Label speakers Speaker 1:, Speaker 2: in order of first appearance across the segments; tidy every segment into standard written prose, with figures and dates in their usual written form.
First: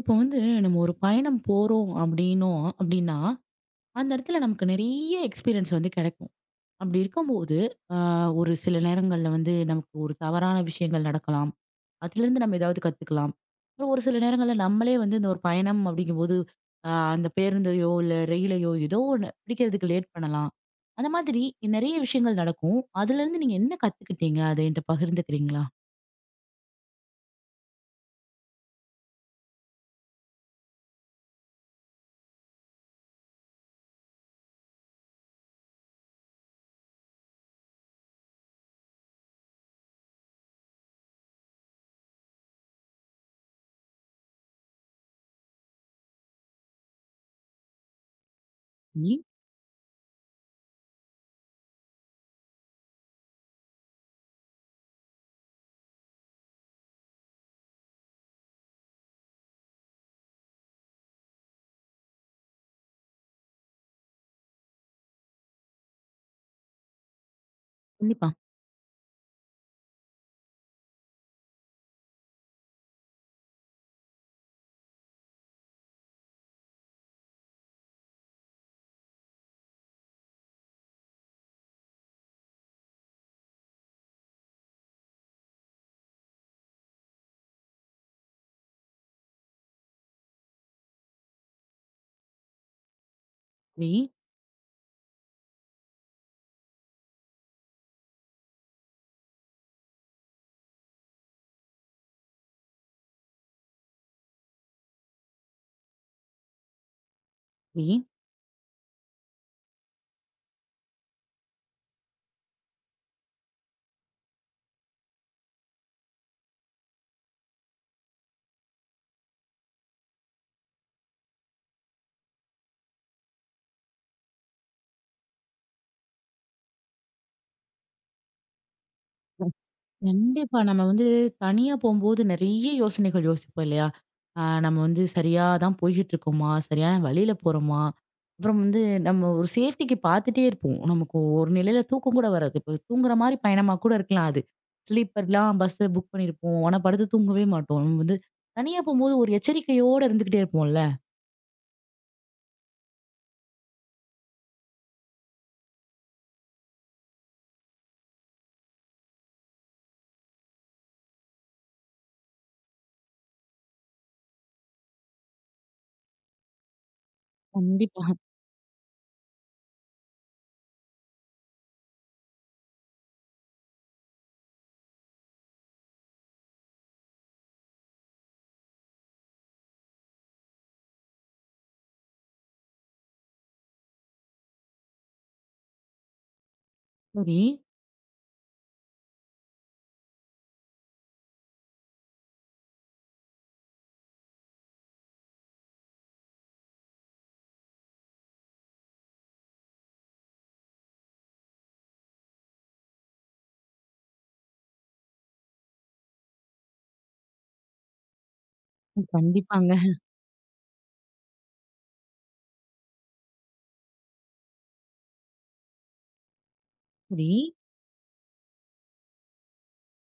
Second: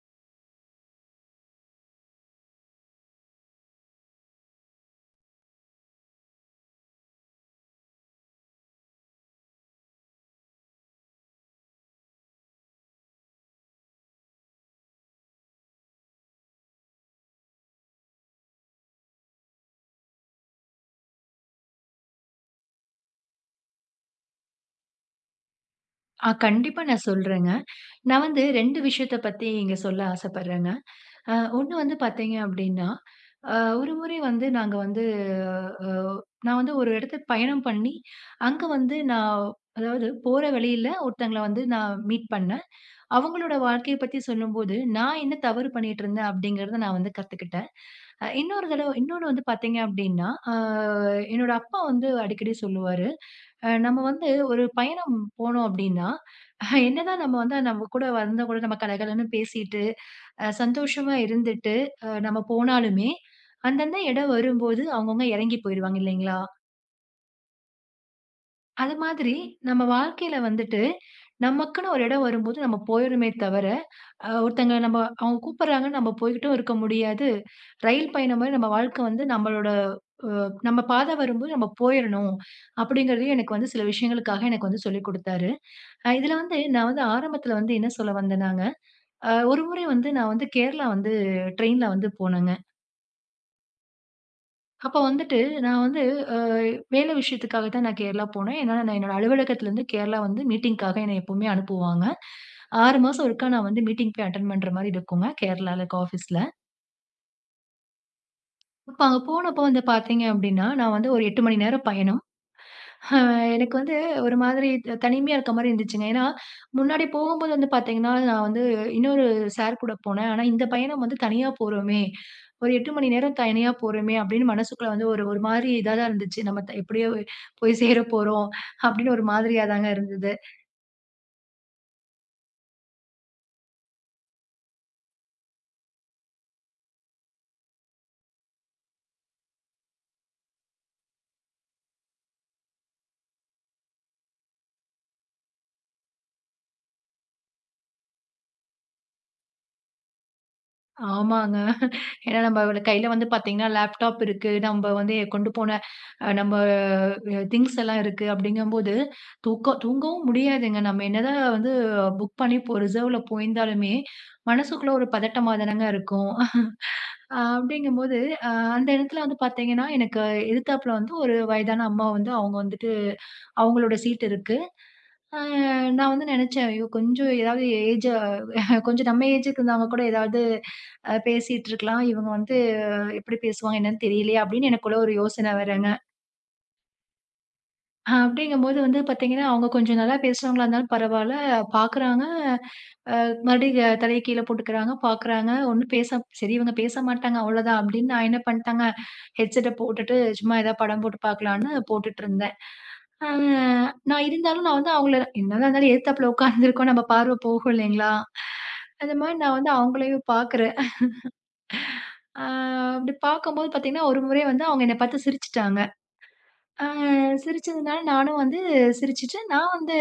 Speaker 1: இப்போ வந்து நம்ம ஒரு பயணம் போறோம் அப்படின்னோம் அப்படின்னா அந்த இடத்துல நமக்கு நிறைய எக்ஸ்பீரியன்ஸ் வந்து கிடைக்கும். அப்படி இருக்கும்போது ஆ, ஒரு சில நேரங்கள்ல வந்து நமக்கு ஒரு தவறான விஷயங்கள் நடக்கலாம். அதிலிருந்து நம்ம ஏதாவது கத்துக்கலாம். அப்புறம் ஒரு சில நேரங்கள்ல நம்மளே வந்து இந்த ஒரு பயணம் அப்படிங்கும்போது அந்த பேருந்தையோ இல்ல ரயிலையோ ஏதோ ஒண்ணு பிடிக்கிறதுக்கு லேட் பண்ணலாம். அந்த மாதிரி நிறைய விஷயங்கள் நடக்கும். அதிலிருந்து நீங்க என்ன கத்துக்கிட்டீங்க? அத என்கிட்ட பகிர்ந்துக்கிறீங்களா?
Speaker 2: ஆ கண்டிப்பா நான் சொல்றேங்க. நான் வந்து 2 விஷயத்த பத்தி இங்க சொல்ல ஆசைப்படுறேங்க. 1 வந்து பார்த்தீங்க அப்டின்னா, அ ஒரு முறை வந்து நாங்க வந்து அ நான் வந்து ஒரு இடத்துக்கு பயணம் பண்ணி, அங்க வந்து நான் அதாவது போற வழியில ஒருத்தங்கள வந்து நான் மீட் பண்ணேன். அவங்களோட வாழ்க்கைய பத்தி சொல்லும்போது, நான் என்ன தவறு பண்ணிட்டுருந்தேன் அப்டிங்கிறத நான் வந்து கத்துக்கிட்டேன். இன்னொரு தடவ
Speaker 1: நீ
Speaker 2: இன்னொன்னு வந்து பார்த்தீங்க அப்டின்னா, என்னோட அப்பா வந்து அடிக்கடி சொல்லுவாரு. நம்ம வந்து ஒரு பயணம் போனோம் அப்படின்னா, என்னதான் நம்ம வந்து நம்ம கூட வந்தவங்க கூட நம்ம கலகலன்னு பேசிட்டு, சந்தோஷமா இருந்துட்டு, நம்ம போனாலுமே, அந்தந்த இடம் வரும்போது அவங்கவங்க இறங்கி போயிருவாங்க இல்லைங்களா?
Speaker 1: கண்டிப்பா.
Speaker 2: அது மாதிரி நம்ம வாழ்க்கையில வந்துட்டு, நமக்குன்னு ஒரு இடம் வரும்போது நம்ம போயிடுமே தவிர, ஒருத்தங்க நம்ம அவங்க கூப்பிடுறாங்கன்னு நம்ம போய்க்கிட்டும் இருக்க முடியாது. ரயில் பயணம் மாரி நம்ம வாழ்க்கை வந்து நம்மளோட அ நம்ம பாதை வரும்போது நம்ம போயிறணும். அப்படிங்கிறதையும் எனக்கு வந்து சில விஷயங்களுக்காக எனக்கு வந்து சொல்லிக் குடுத்தாரு. இதுல வந்து நான் வந்து ஆரம்பத்துல வந்து என்ன சொல்ல வந்தேன்னாங்க, ஒரு முறை வந்து நான் வந்து கேரளா வந்து ட்ரெயின்ல வந்து போனேங்க.
Speaker 1: நீ
Speaker 2: அப்ப வந்துட்டு நான் வந்து அ வேலை விஷயத்துக்காக தான் நான் கேரளா போனேன். ஏன்னா, நான் என்னோட அலுவலகத்துலருந்து கேரளா வந்து மீட்டிங்க்காக என்னை எப்பவுமே அனுப்புவாங்க. 6 மாசம் ஒருக்கா நான் வந்து மீட்டிங் போய் அட்டெண்ட் பண்ற மாரி இருக்குங்க, கேரளால இருக்க ஆஃபீஸ்ல.
Speaker 1: நீ
Speaker 2: அப்ப அங்க போனப்போ வந்து பாத்தீங்க அப்டின்னா, நான் வந்து ஒரு 8 மணி நேரம் பயணம். எனக்கு வந்து ஒரு மாதிரி தனிமையா இருக்க மாரி இருந்துச்சுங்க. ஏன்னா, முன்னாடி போகும்போது வந்து பார்த்தீங்கன்னா, நான் வந்து இன்னொரு சார் கூட போனேன். ஆனா இந்த பயணம் வந்து தனியா போறோமே! ஒரு 8 மணி நேரம் தனியா போறோமே! அப்டின்னு மனசுக்குள்ள வந்து ஒரு ஒரு மாரி இதா தான் இருந்துச்சு. நம்ம எப்டியோ போய் சேர போறோம் அப்டின்னு ஒரு மாதிரியா தாங்க இருந்தது.
Speaker 1: கண்டிப்பா. நம்ம வந்து தனியா போம்போது நெறைய யோசனைகள் யோசிப்போம் இல்லையா? நம்ம வந்து சரியா தான் போய்கிட்டு இருக்கோமா? சரியான வழியில போறோமா? அப்புறம் வந்து நம்ம ஒரு சேஃப்டிக்கு பார்த்துட்டே இருப்போம். நமக்கு ஒரு நிலையில தூக்கம் கூட வராது. இப்ப தூங்குற மாரி பயணமா கூட இருக்கலாம் அது. ஸ்லீப்பர்லாம் பஸ் புக் பண்ணியிருப்போம். ஆனா படுத்து தூங்கவே மாட்டோம். நம்ம வந்து தனியா போம்போது ஒரு எச்சரிக்கையோட இருந்துகிட்டே இருப்போம்ல.
Speaker 2: ஆமாங்க. ஏன்னா நம்ம கையில வந்து பார்த்தீங்கன்னா, லேப்டாப் இருக்கு. நம்ம வந்து கொண்டு போன நம்ம திங்ஸ் எல்லாம் இருக்கு அப்படிங்கும்போது, தூங்கவும் முடியாதுங்க. நம்ம என்னதான் வந்து புக் பண்ணி இப்போ ரிசர்வ்ல போயிருந்தாலுமே, மனசுக்குள்ள ஒரு பதட்டமா தானங்க இருக்கும்.
Speaker 1: கண்டிப்பா.
Speaker 2: அப்படிங்கும்போது, அ அந்த இடத்துல வந்து பார்த்தீங்கன்னா, எனக்கு எதிர்த்தாப்புல வந்து ஒரு வயதான அம்மா வந்து அவங்க வந்துட்டு அவங்களோட சீட் இருக்கு. அ நான் வந்து நெனச்சேன், ஐயோ! கொஞ்சம் ஏதாவது ஏஜ் கொஞ்சம் நம்ம ஏஜுக்கு இருந்தவங்க கூட ஏதாவது பேசிட்டு இருக்கலாம். இவங்க வந்து எப்படி பேசுவாங்க என்னன்னு தெரியலையே! அப்படின்னு எனக்குள்ள ஒரு யோசனை வரங்க.
Speaker 1: சரி.
Speaker 2: அப்படிங்கும்போது வந்து பார்த்தீங்கன்னா, அவங்க கொஞ்சம் நல்லா பேசுறவங்களா இருந்தாலும் பரவால்ல, பார்க்குறாங்க, மறுபடியும் தலைய கீழ போட்டுக்கிறாங்க, பார்க்குறாங்க, ஒண்ணும் பேச சரி இவங்க பேச மாட்டாங்க அவ்வளோதான் அப்படின்னு நான் என்ன பண்ணிட்டேங்க, ஹெட்செட்ட போட்டுட்டு சும்மா ஏதாவது படம் போட்டு பார்க்கலான்னு போட்டுட்டுருந்தேன். அ நான் இருந்தாலும் நான் வந்து அவங்கள என்னதான் இருந்தாலும் எதுத்தாப்புல உட்காந்துருக்கோம் நம்ம பார்வை போகும் இல்லைங்களா? அந்த மாரி நான் வந்து
Speaker 1: கண்டிப்பாங்க.
Speaker 2: அவங்களையும் பார்க்குறேன். அ அப்படி பார்க்கும்போது பார்த்தீங்கன்னா, ஒரு முறை வந்து அவங்க என்ன பார்த்து சிரிச்சுட்டாங்க. ஆ
Speaker 1: சரி.
Speaker 2: சிரிச்சதுனால நானும் வந்து சிரிச்சுட்டு, நான் வந்து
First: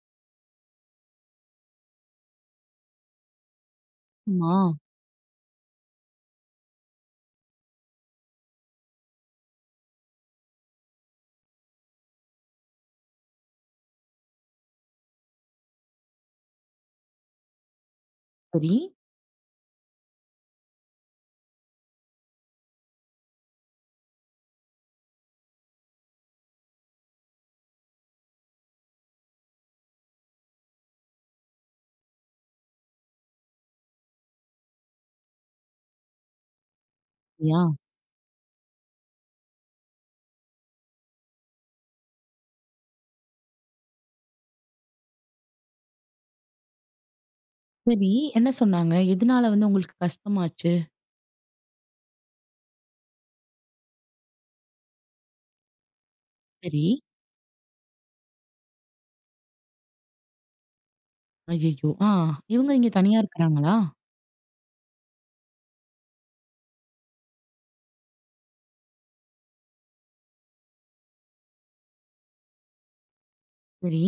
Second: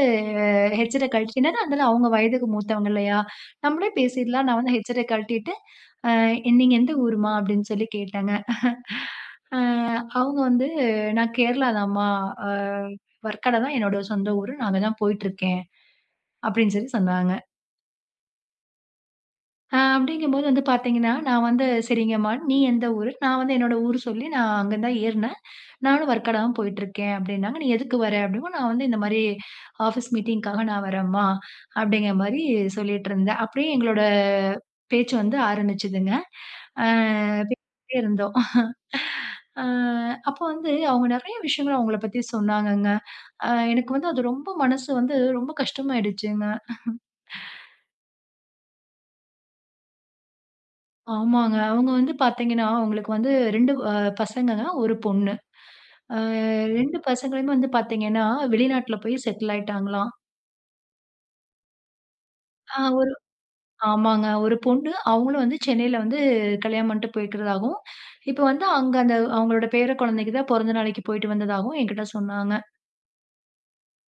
Speaker 2: ஹெட்செட்ட கழட்டிட்டு என்னடா இருந்தாலும் அவங்க வயதுக்கு மூத்தவங்க இல்லையா? நம்மளே பேசிடலாம்.
Speaker 1: ஆமா.
Speaker 2: நான் வந்து ஹெட்செட்ட கழட்டிட்டு, அ "நீங்க எந்த ஊரும்மா?" அப்படின்னு சொல்லி கேட்டேங்க. அவங்க வந்து "நான் கேரளா தான்ம்மா. அ வர்க்கடை தான் என்னோட சொந்த ஊரு. நான் அங்க தான் போயிட்டுருக்கேன்." அப்படின்னு சொல்லி சொன்னாங்க.
Speaker 1: சரி.
Speaker 2: அப்படிங்கும்போது வந்து பார்த்தீங்கன்னா, நான் வந்து "சரிங்கம்மா, நீ எந்த ஊரு?" நான் வந்து என்னோட ஊர் சொல்லி நான் அங்க தான் ஏறுனேன். நானும் வர்க்காடு தான் போயிட்டுருக்கேன் அப்படின்னாங்க. "நீ எதுக்கு வர?" அப்படிங்கவும், நான் வந்து இந்த மாரி ஆஃபீஸ் மீட்டிங்க்காக நான் வரேம்மா, அப்படிங்கிற மாரி சொல்லிட்டுருந்தேன். அப்படியே எங்களோட பேச்சு வந்து ஆரம்பிச்சுதுங்க. அ
Speaker 1: யா.
Speaker 2: பேசிட்டே இருந்தோம். அ அப்ப வந்து அவங்க நெறைய விஷயங்கள் அவங்கள பத்தி சொன்னாங்கங்க. எனக்கு வந்து அது ரொம்ப மனசு வந்து ரொம்ப கஷ்டமாயிடுச்சுங்க.
Speaker 1: சரி. என்ன சொன்னாங்க? எதனால வந்து உங்களுக்கு கஷ்டமாச்சு?
Speaker 2: ஆமாங்க. அவங்க வந்து பாத்தீங்கன்னா, அவங்களுக்கு வந்து 2 பசங்கங்க, 1 பொண்ணு. அ
Speaker 1: சரி.
Speaker 2: 2 பசங்களுமே வந்து பாத்தீங்கன்னா, வெளிநாட்ல போய் செட்டில் ஆயிட்டாங்களாம்.
Speaker 1: ஐயய்யோ! ஆ. இவங்க
Speaker 2: அ
Speaker 1: இங்க
Speaker 2: ஒரு
Speaker 1: தனியா இருக்கிறாங்களா?
Speaker 2: ஆமாங்க. ஒரு பொண்ணு. அவங்களும் வந்து சென்னையில வந்து கல்யாணம் பண்ணிட்டு போய்க்கிறதாகவும், இப்ப வந்து அங்க அந்த அவங்களோட பேர குழந்தைக்கு தான் பொறந்த நாளைக்கு போயிட்டு வந்ததாகவும் என்கிட்ட சொன்னாங்க.
Speaker 1: சரி.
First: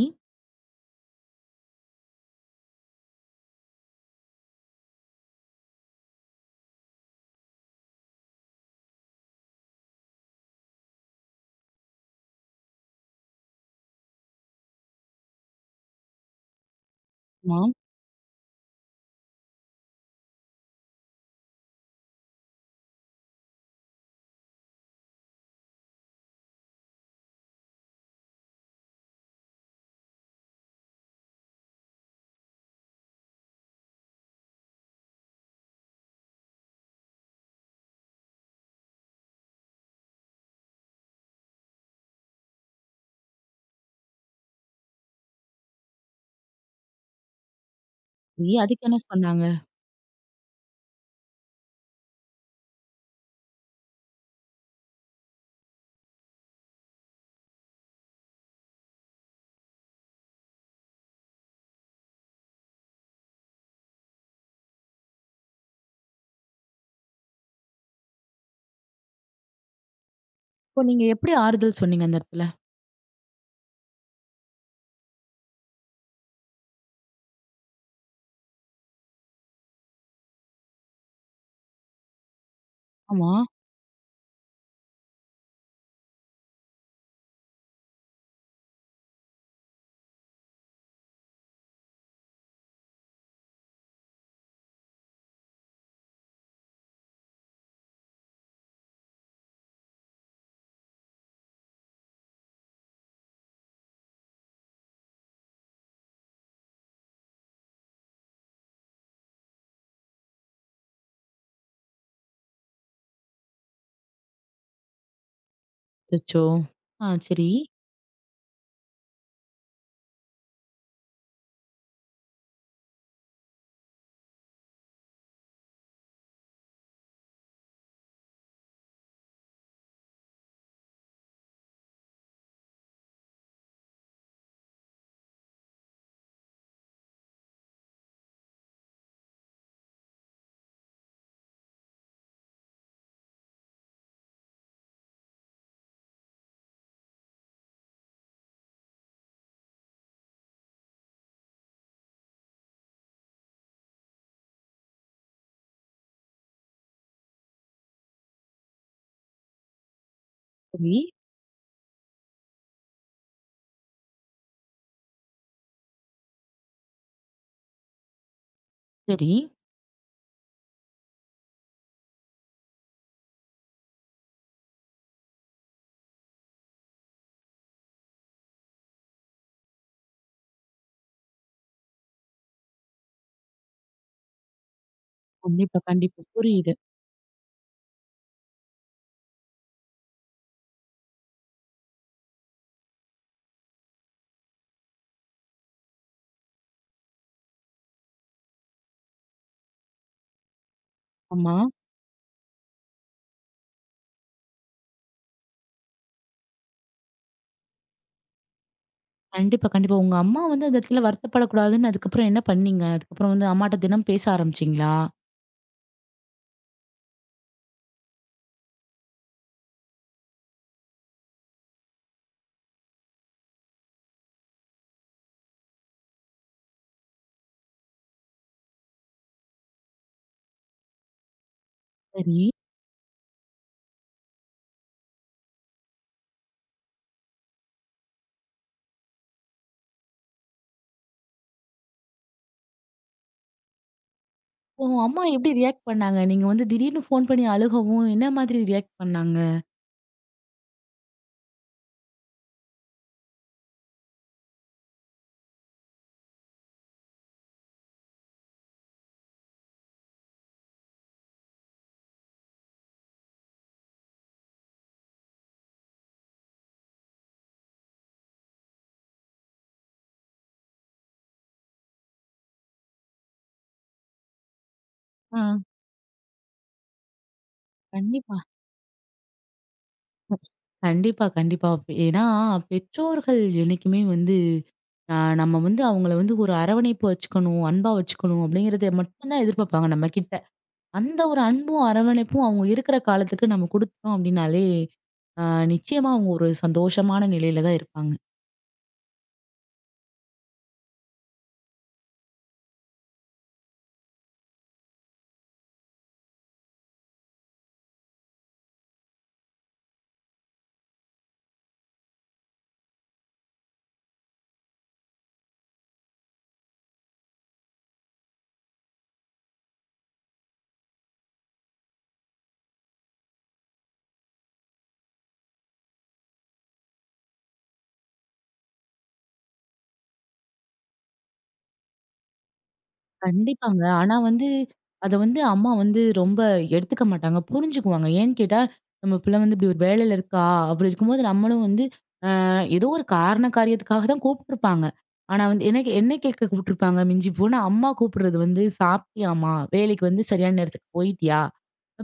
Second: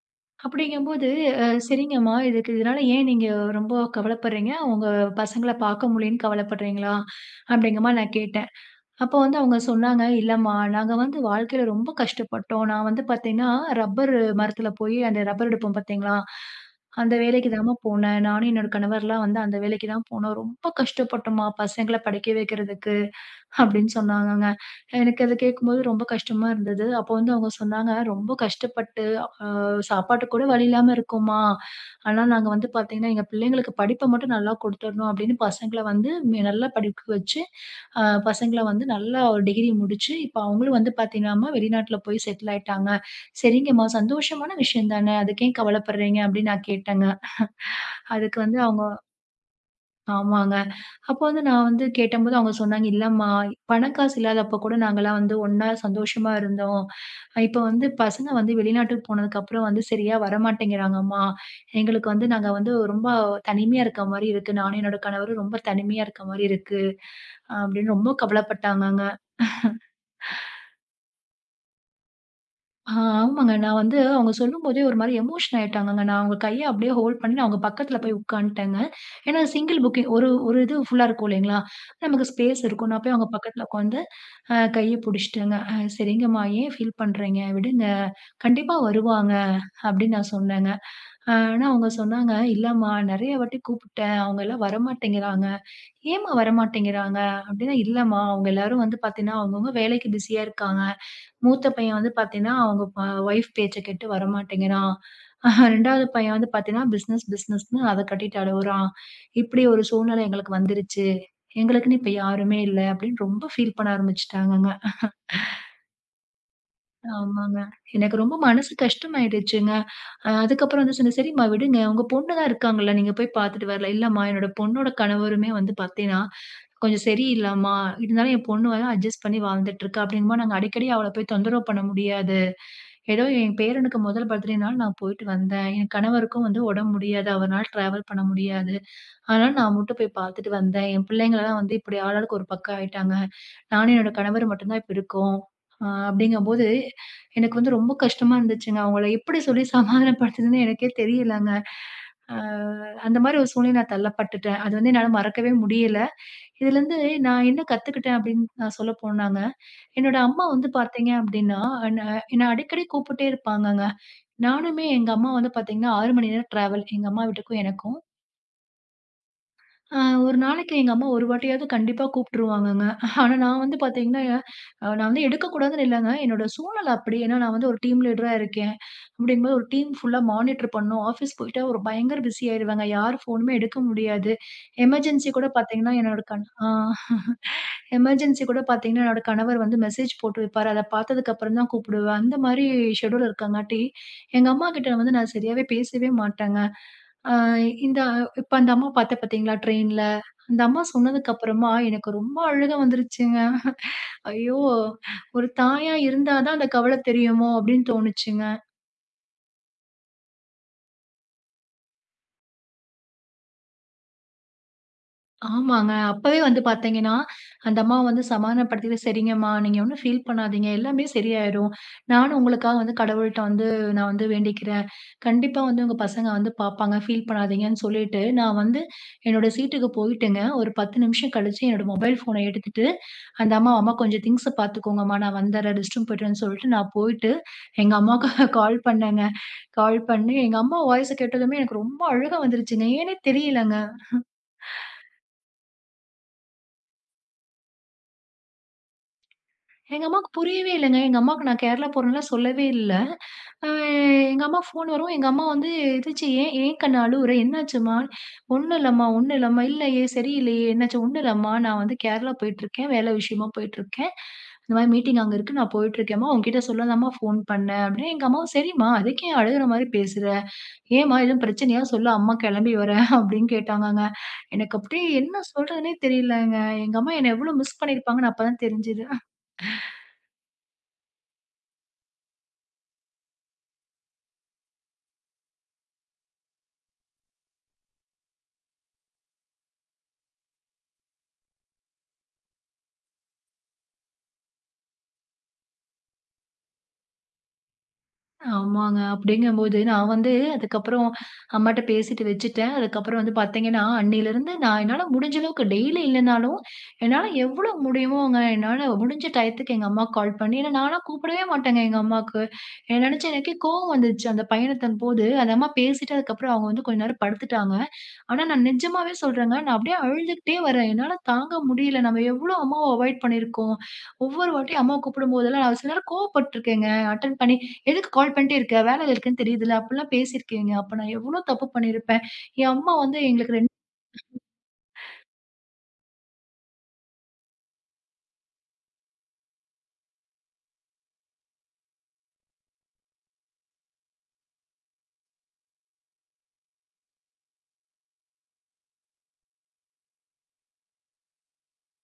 Speaker 2: அப்படிங்கும்போது, சரிங்கம்மா, இதனால ஏன் நீங்க ரொம்ப கவலைப்படுறீங்க? உங்க பசங்கள பார்க்க முடியலன்னு கவலைப்படுறீங்களா?" அப்படிங்கமா நான் கேட்டேன். அப்ப வந்து அவங்க சொன்னாங்க, "இல்லம்மா, நாங்க வந்து வாழ்க்கையில ரொம்ப கஷ்டப்பட்டோம். நான் வந்து பார்த்தீங்கன்னா, ரப்பர் மரத்தில போய் அந்த ரப்பர் எடுப்போம் பார்த்தீங்களா? அந்த வேலைக்கு
Speaker 1: ஆமா.
Speaker 2: தாம்மா போனேன். நானும் என்னோட கணவர்லாம் வந்து அந்த வேலைக்கு தான் போனோம். ரொம்ப கஷ்டப்பட்டோம்மா, பசங்கள படிக்க வைக்கிறதுக்கு." அப்படின்னு சொன்னாங்கங்க. எனக்கு அத கேட்கும்போது ரொம்ப கஷ்டமா இருந்தது. அப்போ வந்து அவங்க சொன்னாங்க, "ரொம்ப கஷ்டப்பட்டு சாப்பாட்டுக்கு கூட வழி இல்லாம இருக்கோம்மா. ஆனா நாங்க வந்து பார்த்தீங்கன்னா, எங்க பிள்ளைங்களுக்கு படிப்ப மட்டும் நல்லா குடுத்துடணும் அப்படின்னு பசங்கள வந்து நல்லா படிக்க வச்சு, அ பசங்கள வந்து நல்லா ஒரு டிகிரி முடிச்சு, இப்ப அவங்களும் வந்து பார்த்தீங்கன்னாம்மா, வெளிநாட்ல போய் செட்டில் ஆயிட்டாங்க. "சரிங்கம்மா, சந்தோஷமான விஷயம் தானே. அதுக்கு ஏன் கவலைப்படுறீங்க?" அப்படின்னு நான் கேட்டேங்க. அதுக்கு
Speaker 1: சரி.
Speaker 2: வந்து அவங்க.
Speaker 1: அதுக்கு என்ன சொன்னாங்க?
Speaker 2: ஆமாங்க. அப்போ வந்து நான் வந்து கேட்டம்போது அவங்க சொன்னாங்க, "இல்லம்மா, பண காசு இல்லாதப்ப கூட நாங்கலாம் வந்து ஒண்ணா சந்தோஷமா இருந்தோம். இப்ப வந்து பசங்க வந்து வெளிநாட்டுக்கு போனதுக்கப்புறம் வந்து சரியா வரமாட்டேங்கிறாங்கம்மா. எங்களுக்கு வந்து நாங்க வந்து ரொம்ப தனிமையா இருக்க மாரி இருக்கு. நானும் என்னோட கணவரும் ரொம்ப தனிமையா இருக்க மாரி இருக்கு." அப்படின்னு ரொம்ப கவலைப்பட்டாங்கங்க.
Speaker 1: அப்போ நீங்க எப்படி ஆறுதல் சொன்னீங்க அந்த இடத்துல?
Speaker 2: ஆ ஆமாங்க. நான் வந்து அவங்க சொல்லும்போதே ஒரு மாரி எமோஷன் ஆயிட்டாங்கங்க. நான் அவங்க கைய அப்படியே ஹோல்ட் பண்ணி நான் அவங்க பக்கத்துல போய் உட்காந்துட்டேங்க. ஏன்னா சிங்கிள் புக்கிங் ஒரு ஒரு இது ஃபுல்லா இருக்கும் இல்லைங்களா? நமக்கு ஸ்பேஸ் இருக்கும். நான் போய் அவங்க
Speaker 1: ஆமா.
Speaker 2: பக்கத்துல உட்காந்து கைய புடிச்சுட்டேங்க. சரிங்கம்மா, ஏன் ஃபீல் பண்றீங்க? விடுங்க. கண்டிப்பா வருவாங்க." அப்படின்னு நான் சொன்னேங்க. ஆனா அவங்க சொன்னாங்க, "இல்லம்மா, நெறைய வாட்டி கூப்பிட்டேன். அவங்க எல்லாம் வரமாட்டேங்கிறாங்க." "ஏம்மா வரமாட்டேங்கிறாங்க?" அப்படின்னா, "இல்லம்மா, அவங்க எல்லாரும் வந்து பாத்தீங்கன்னா, அவங்கவங்க வேலைக்கு பிஸியா இருக்காங்க. மூத்த பையன் வந்து பாத்தீங்கன்னா, அவங்க ஒய்ஃப் பேச்ச கேட்டு வரமாட்டேங்கிறான். 2வது பையன் வந்து பாத்தீங்கன்னா, பிசினஸ் பிசினஸ்ன்னு அத கட்டிட்டு அழுவுறான். இப்படி ஒரு சூழ்நிலை எங்களுக்கு வந்துருச்சு. எங்களுக்குன்னு இப்ப யாருமே இல்ல." அப்படின்னு ரொம்ப ஃபீல் பண்ண ஆரம்பிச்சுட்டாங்கங்க.
Speaker 1: அச்சச்சோ! ஆ, சரி,
Speaker 2: ஆமாங்க. எனக்கு ரொம்ப மனசு கஷ்டமாயிடுச்சுங்க. அதுக்கப்புறம் வந்து சொன்னேன், "சரிம்மா விடுங்க. உங்க பொண்ணு தான் இருக்காங்கல்ல. நீங்க போய் பார்த்துட்டு வரலாம்." "இல்லம்மா, என்னோட பொண்ணோட கணவருமே வந்து பார்த்தீங்கன்னா, கொஞ்சம் சரியில்லம்மா. இருந்தாலும் என் பொண்ணு வந்து அட்ஜஸ்ட் பண்ணி வாழ்ந்துட்டு இருக்கா." அப்படிங்கும்போது, "நாங்க அடிக்கடி அவள போய் தொந்தரவு பண்ண முடியாது. ஏதோ என் பேரனுக்கு முதல் பர்த்டேனால நான் போயிட்டு வந்தேன். என் கணவருக்கும் வந்து உடம்பு முடியாது. அவர்னால டிராவல் பண்ண முடியாது." ஆனா, நான் மட்டும் போய் பார்த்துட்டு வந்தேன். என் பிள்ளைங்கலாம் வந்து இப்படி ஆளாளுக்கு ஒரு பக்கம் ஆயிட்டாங்க. நானும் என்னோட கணவர் மட்டும் தான் இப்ப இருக்கோம். அப்படிங்கம்போது, எனக்கு வந்து ரொம்ப கஷ்டமா இருந்துச்சுங்க. அவங்கள எப்படி சொல்லி சமாதானப்படுத்துறதுன்னு எனக்கே தெரியலங்க. அ அந்த மாரி ஒரு சூழ்நிலை நான் தள்ளப்பட்டுட்டேன். அது வந்து என்னால மறக்கவே முடியல. இதுலருந்து நான் என்ன கத்துக்கிட்டேன் அப்படின்னு நான் சொல்ல போனாங்க, என்னோட அம்மா வந்து
Speaker 1: சரி,
Speaker 2: பார்த்தீங்க அப்படின்னா, என்ன என்ன அடிக்கடி கூப்பிட்டே இருப்பாங்கங்க. நானுமே எங்க அம்மா வந்து பார்த்தீங்கன்னா, 6 மணி நேரம் டிராவல் எங்க அம்மா வீட்டுக்கும் எனக்கும்.
Speaker 1: சரி.
Speaker 2: ஒரு நாளைக்கு எங்க அம்மா ஒரு வாட்டியாவது கண்டிப்பா கூப்பிட்டுருவாங்கங்க. ஆனா நான் வந்து பார்த்தீங்கன்னா, நான் வந்து எடுக்கக்கூடாதுன்னு இல்லங்க. என்னோட சூழல் அப்படி. ஏன்னா நான் வந்து ஒரு டீம் லீடரா இருக்கேன். அப்படிங்கும்போது ஒரு டீம் ஃபுல்லா மானிட்டர் பண்ணணும். ஆஃபீஸ் போயிட்டா ஒரு பயங்கர பிஸி ஆயிருவேங்க. யார் ஃபோனுமே எடுக்க முடியாது. எமர்ஜென்சி கூட
Speaker 1: கண்டிப்பா,
Speaker 2: பார்த்தீங்கன்னா
Speaker 1: கண்டிப்பா.
Speaker 2: என்னோட கண் ஆ.
Speaker 1: புரியுது.
Speaker 2: எமர்ஜென்சி கூட பார்த்தீங்கன்னா, என்னோட கணவர் வந்து மெசேஜ் போட்டு வைப்பாரு. அத பார்த்ததுக்கு அப்புறம் தான் கூப்பிடுவேன். அந்த மாரி ஷெட்யூல் இருக்கங்காட்டி, எங்க அம்மாகிட்ட வந்து நான் சரியாவே பேசவே மாட்டேங்க. அ இந்த இப்ப அந்த அம்மா பார்த்தேன் பார்த்தீங்களா ட்ரெயின்ல. அந்த அம்மா சொன்னதுக்கு
Speaker 1: ஆமா.
Speaker 2: அப்புறமா எனக்கு ரொம்ப அழுகை வந்துருச்சுங்க. ஐயோ! ஒரு தாயா இருந்தா தான் அந்த கவலை தெரியுமோ! அப்படின்னு தோணுச்சுங்க.
Speaker 1: கண்டிப்பா, கண்டிப்பா. உங்க அம்மா வந்து அந்த இடத்துல வருத்தப்படக்கூடாதுன்னு அதுக்கப்புறம் என்ன பண்ணீங்க? அதுக்கப்புறம் வந்து அம்மாட்ட தினம் பேச ஆரம்பிச்சீங்களா?
Speaker 2: ஆமாங்க. அப்பவே வந்து பார்த்தீங்கன்னா, அந்த அம்மா வந்து சமாதானப்படுத்திட்டு, "சரிங்கம்மா, நீங்க ஒண்ணும் ஃபீல் பண்ணாதீங்க. எல்லாமே சரியாயிரும். நானும் உங்களுக்காக வந்து கடவுள்ட்ட வந்து நான் வந்து வேண்டிக்கிறேன். கண்டிப்பா வந்து உங்க பசங்க வந்து பார்ப்பாங்க. ஃபீல் பண்ணாதீங்கன்னு" சொல்லிட்டு, நான் வந்து என்னோட சீட்டுக்கு போயிட்டேங்க. ஒரு 10 நிமிஷம் கழிச்சு என்னோட மொபைல்
Speaker 1: சரி.
Speaker 2: ஃபோன எடுத்துட்டு, அந்த அம்மா, "அம்மா கொஞ்சம் திங்க்ஸ பார்த்துக்கோங்கம்மா. நான் வந்துர்றேன். ரெஸ்ட் ரூம் போயிட்டு வரேன்னு" சொல்லிட்டு நான் போயிட்டு, எங்க அம்மாவுக்கு கால் பண்ணேங்க. கால் பண்ணி எங்க அம்மா வாய்ஸ கேட்டதுமே எனக்கு ரொம்ப அழுகை வந்துருச்சுங்க. ஏன்னே தெரியலங்க.
Speaker 1: அப்போ உங்க அம்மா எப்படி ரியாக்ட் பண்ணாங்க? நீங்க வந்து திடீர்னு ஃபோன் பண்ணி அழுகவும் என்ன மாதிரி ரியாக்ட் பண்ணாங்க?
Speaker 2: எங்க அம்மாவுக்கு புரியவே இல்லங்க. எங்க அம்மாவுக்கு நான் கேரளா போறேன்லாம் சொல்லவே இல்ல. அ எங்க அம்மாக்கு ஃபோன் வரவும், எங்க அம்மா வந்து என்னாச்சு ஏன் ஏன் கண்ணு அழுவுற? என்னாச்சும்மா? ஒண்ணும் இல்லம்மா, ஒண்ணும் இல்லம்மா. இல்லையே சரியில்லையே! என்னாச்சு? ஒண்ணும் இல்லம்மா. நான் வந்து கேரளா போயிட்டுருக்கேன். வேலை விஷயமா போயிட்டுருக்கேன். இந்த மாரி மீட்டிங் அங்க இருக்கு. நான் போயிட்டுருக்கேன்ம்மா. உன்கிட்ட சொல்லதாம்மா ஃபோன் பண்ணேன் அப்படின்னு எங்க அம்மாவும் சரிம்மா, அதுக்கு ஏன் அழுகுற மாரி பேசுற? ஏம்மா எதுவும் பிரச்சனையா? சொல்லு அம்மா கிளம்பி வரேன் அப்படின்னு கேட்டாங்கங்க. எனக்கு அப்படியே
Speaker 1: ஆ.
Speaker 2: என்ன சொல்றதுன்னே தெரியலங்க. எங்க அம்மா என்ன எவ்வளோ மிஸ் பண்ணியிருப்பாங்கன்னு
Speaker 1: கண்டிப்பா.
Speaker 2: அப்பதான் தெரிஞ்சது.
Speaker 1: கண்டிப்பா, கண்டிப்பா. ஏன்னா, பெற்றோர்கள் என்னைக்குமே வந்து நம்ம வந்து அவங்கள வந்து ஒரு அரவணைப்பு வச்சுக்கணும், அன்பா வச்சுக்கணும் அப்படிங்கிறத மட்டும் தான் எதிர்பார்ப்பாங்க நம்மகிட்ட. அந்த ஒரு அன்பும், அரவணைப்பும் அவங்க இருக்கிற காலத்துக்கு நம்ம குடுத்துட்டோம் அப்படின்னாலே, அ நிச்சயமா அவங்க ஒரு சந்தோஷமான நிலையில தான் இருப்பாங்க.
Speaker 2: ஆமாங்க. அப்படிங்கும்போது நான் வந்து அதுக்கப்புறம் அம்மாட்ட பேசிட்டு வச்சுட்டேன். அதுக்கப்புறம் வந்து பார்த்தீங்கன்னா, அன்னையிலிருந்து நான் என்னால முடிஞ்ச அளவுக்கு டெய்லி இல்லனாலும், என்னால எவ்வளோ முடியுமோங்க என்னால முடிஞ்ச டயத்துக்கு எங்க அம்மாக்கு கால் பண்ணி ஏன்னா நான்லாம் கூப்பிடவே மாட்டேங்க எங்க அம்மாக்கு. என்ன நெனச்சு எனக்கே கோவம் வந்துருச்சு. அந்த பயணத்தின் போது அந்த அம்மா பேசிட்டு அதுக்கப்புறம் அவங்க வந்து கொஞ்ச நேரம் படுத்துட்டாங்க. ஆனா நான் நிஜமாவே சொல்றேங்க. நான் அப்படியே அழுதுகிட்டே வரேன். என்னால தாங்க முடியல. நம்ம எவ்ளோ அம்மாவ அவாய்ட் பண்ணியிருக்கோம். ஒவ்வொரு வாட்டியும் அம்மா கூப்பிடும்போதெல்லாம் நான் சில நேரம் கோவப்பட்டுருக்கேங்க. அட்டெண்ட் பண்ணி, "எதுக்கு கால் பண்ணிட்டே இருக்க? வேலையில இருக்கேன்னு தெரியுதுல்ல." அப்படிலாம் பேசியிருக்கேங்க. அப்ப நான் எவ்ளோ தப்பு பண்ணியிருப்பேன். என் அம்மா வந்து எங்களுக்கு 2.
Speaker 1: கண்டிப்பாங்க. ஆனா வந்து, அத வந்து அம்மா வந்து ரொம்ப எடுத்துக்க மாட்டாங்க. புரிஞ்சுக்குவாங்க. ஏன்னு கேட்டா, நம்ம பிள்ளை வந்து இப்படி ஒரு வேலையில இருக்கா, அப்படி இருக்கும்போது நம்மளும் வந்து ஏதோ ஒரு காரண காரியத்துக்காக தான் கூப்பிட்டுருப்பாங்க. ஆனா வந்து என்ன என்ன கேட்க கூப்பிட்டுருப்பாங்க மிஞ்சி போனா, அம்மா கூப்பிடுறது வந்து "சாப்பிட்டியாம்மா? வேலைக்கு வந்து சரியான நேரத்துக்கு போயிட்டியா?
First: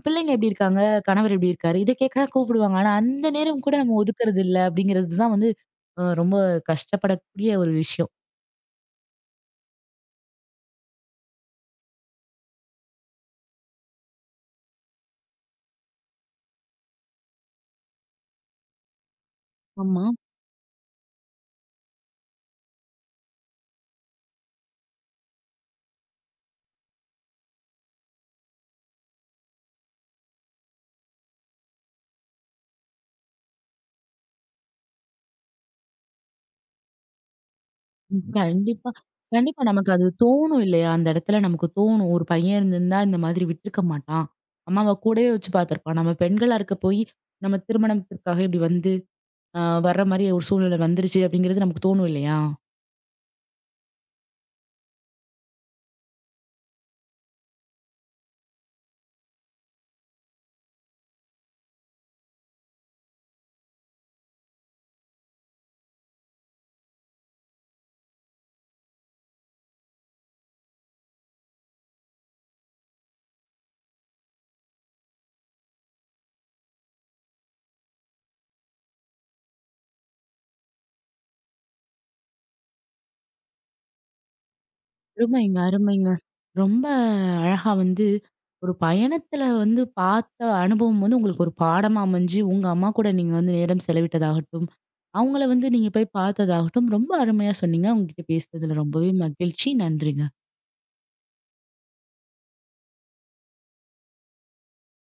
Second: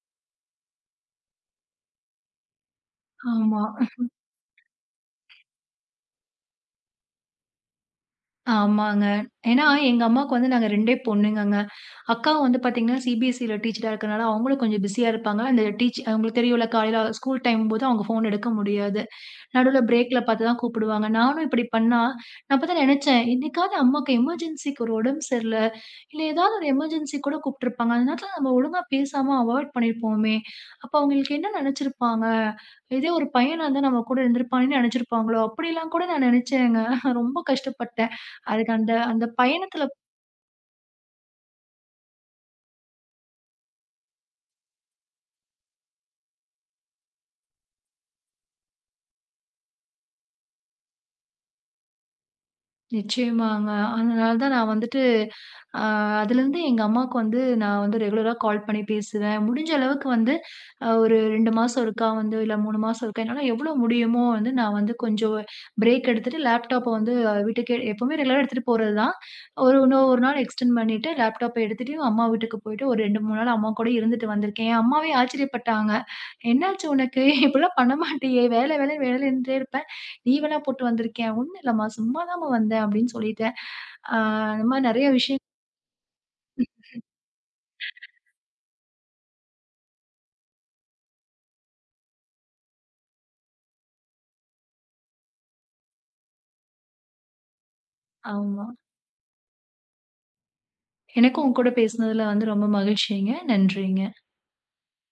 Speaker 1: பிள்ளைங்க எப்படி இருக்காங்க? கணவர் எப்படி இருக்காரு?" இத கேட்க தான் கூப்பிடுவாங்க. ஆனா அந்த
Speaker 2: ஆமா.
Speaker 1: நேரம் கூட நம்ம ஒதுக்குறது இல்ல அப்படிங்கிறது தான் வந்து ரொம்ப கஷ்டப்படக்கூடிய ஒரு விஷயம்.
Speaker 2: ஆமாங்க. ஏன்னா எங்க அம்மாவுக்கு வந்து நாங்க 2டே பொண்ணுங்கங்க. அக்காவும் வந்து பார்த்தீங்கன்னா, சிபிஎஸ்சில டீச்சரா இருக்கனால அவங்களும் கொஞ்சம் பிஸியா இருப்பாங்க. அந்த அவங்களுக்கு தெரியும்ல காலையில ஸ்கூல் டைம் போது அவங்க ஃபோன் எடுக்க முடியாது. நடுவுல
Speaker 1: ஆமா.
Speaker 2: பிரேக்ல பார்த்து தான் கூப்பிடுவாங்க. நானும் இப்படி பண்ணா, நான் அப்பதான் நெனச்சேன், என்னைக்காவது அம்மாக்கு எமர்ஜென்சிக்கு ஒரு உடம்பு சரியில்ல, இல்ல ஏதாவது ஒரு எமர்ஜென்சி கூட கூப்ட்டுருப்பாங்க. அந்த நேரத்துல நம்ம ஒழுங்கா பேசாம அவாய்ட் பண்ணியிருப்போமே! அப்ப அவங்களுக்கு என்ன நெனச்சிருப்பாங்க? இதே ஒரு பையனா இருந்தா நம்ம கூட இருந்திருப்பானேன்னு நெனச்சிருப்பாங்களோ! அப்படிலாம் கூட நான் நெனச்சேங்க. ரொம்ப கஷ்டப்பட்டேன்.
Speaker 1: ம்.
Speaker 2: அதுக்கு
Speaker 1: கண்டிப்பா.
Speaker 2: அந்த அந்த
Speaker 1: கண்டிப்பா
Speaker 2: பயணத்துல
Speaker 1: நமக்கு அது தோணும் இல்லையா? அந்த இடத்துல நமக்கு தோணும். ஒரு பையன் இருந்திருந்தா இந்த மாதிரி விட்டுருக்க மாட்டான். அம்மாவ கூடவே வச்சு பார்த்துருப்பான். நம்ம பெண்களா இருக்க போய் நம்ம திருமணத்திற்காக இப்படி வந்து வர்ற மாரி ஒரு சூழ்நிலை வந்துருச்சு அப்படிங்கிறது நமக்கு தோணும் இல்லையா?
Speaker 2: நிச்சயமாங்க. அதனால தான் நான் வந்துட்டு அ அதுலேருந்து எங்க அம்மாவுக்கு வந்து நான் வந்து ரெகுலரா கால் பண்ணி பேசுவேன். முடிஞ்ச அளவுக்கு வந்து ஒரு 2 மாசம் ஒருக்கா வந்து இல்ல 3 மாசம் ஒருக்கா என்னால எவ்வளோ முடியுமோ வந்து நான் வந்து கொஞ்சம் பிரேக் எடுத்துட்டு லேப்டாப்ப வந்து வீட்டுக்கு எப்பவுமே ரெகுலரா எடுத்துட்டு போறது தான். ஒரு இன்னும் ஒரு நாள் எக்ஸ்டெண்ட் பண்ணிட்டு லேப்டாப்ப எடுத்துட்டு அம்மா வீட்டுக்கு போயிட்டு ஒரு 2, 3 நாள் அம்மா கூட இருந்துட்டு வந்திருக்கேன். என் அம்மாவே ஆச்சரியப்பட்டாங்க. "என்னாச்சு உனக்கு? இப்படிலாம் பண்ண மாட்டியே! வேலை வேலை வேலைன்னுட்டே இருப்ப." லீவெல்லாம் போட்டு வந்திருக்கேன். ஒண்ணும் இல்லம்மா, சும்மாதாம்மா வந்தேன் அப்படின்னு சொல்லிட்டேன். ஆ, இந்த மாரி நெறைய விஷயம்
Speaker 1: அருமைங்க, அருமைங்க. ரொம்ப அழகா வந்து ஒரு பயணத்துல வந்து பார்த்த அனுபவம் வந்து உங்களுக்கு ஒரு பாடமா அமைஞ்சு, உங்க அம்மா கூட நீங்க வந்து நேரம் செலவிட்டதாகட்டும், அவங்கள வந்து நீங்க போய் பார்த்ததாகட்டும், ரொம்ப அருமையா சொன்னீங்க. உங்ககிட்ட
Speaker 2: ஆமா.
Speaker 1: பேசுனதுல ரொம்பவே மகிழ்ச்சி. நன்றிங்க.
Speaker 2: எனக்கும் உங்க கூட பேசுனதுல வந்து ரொம்ப மகிழ்ச்சிங்க. நன்றிங்க.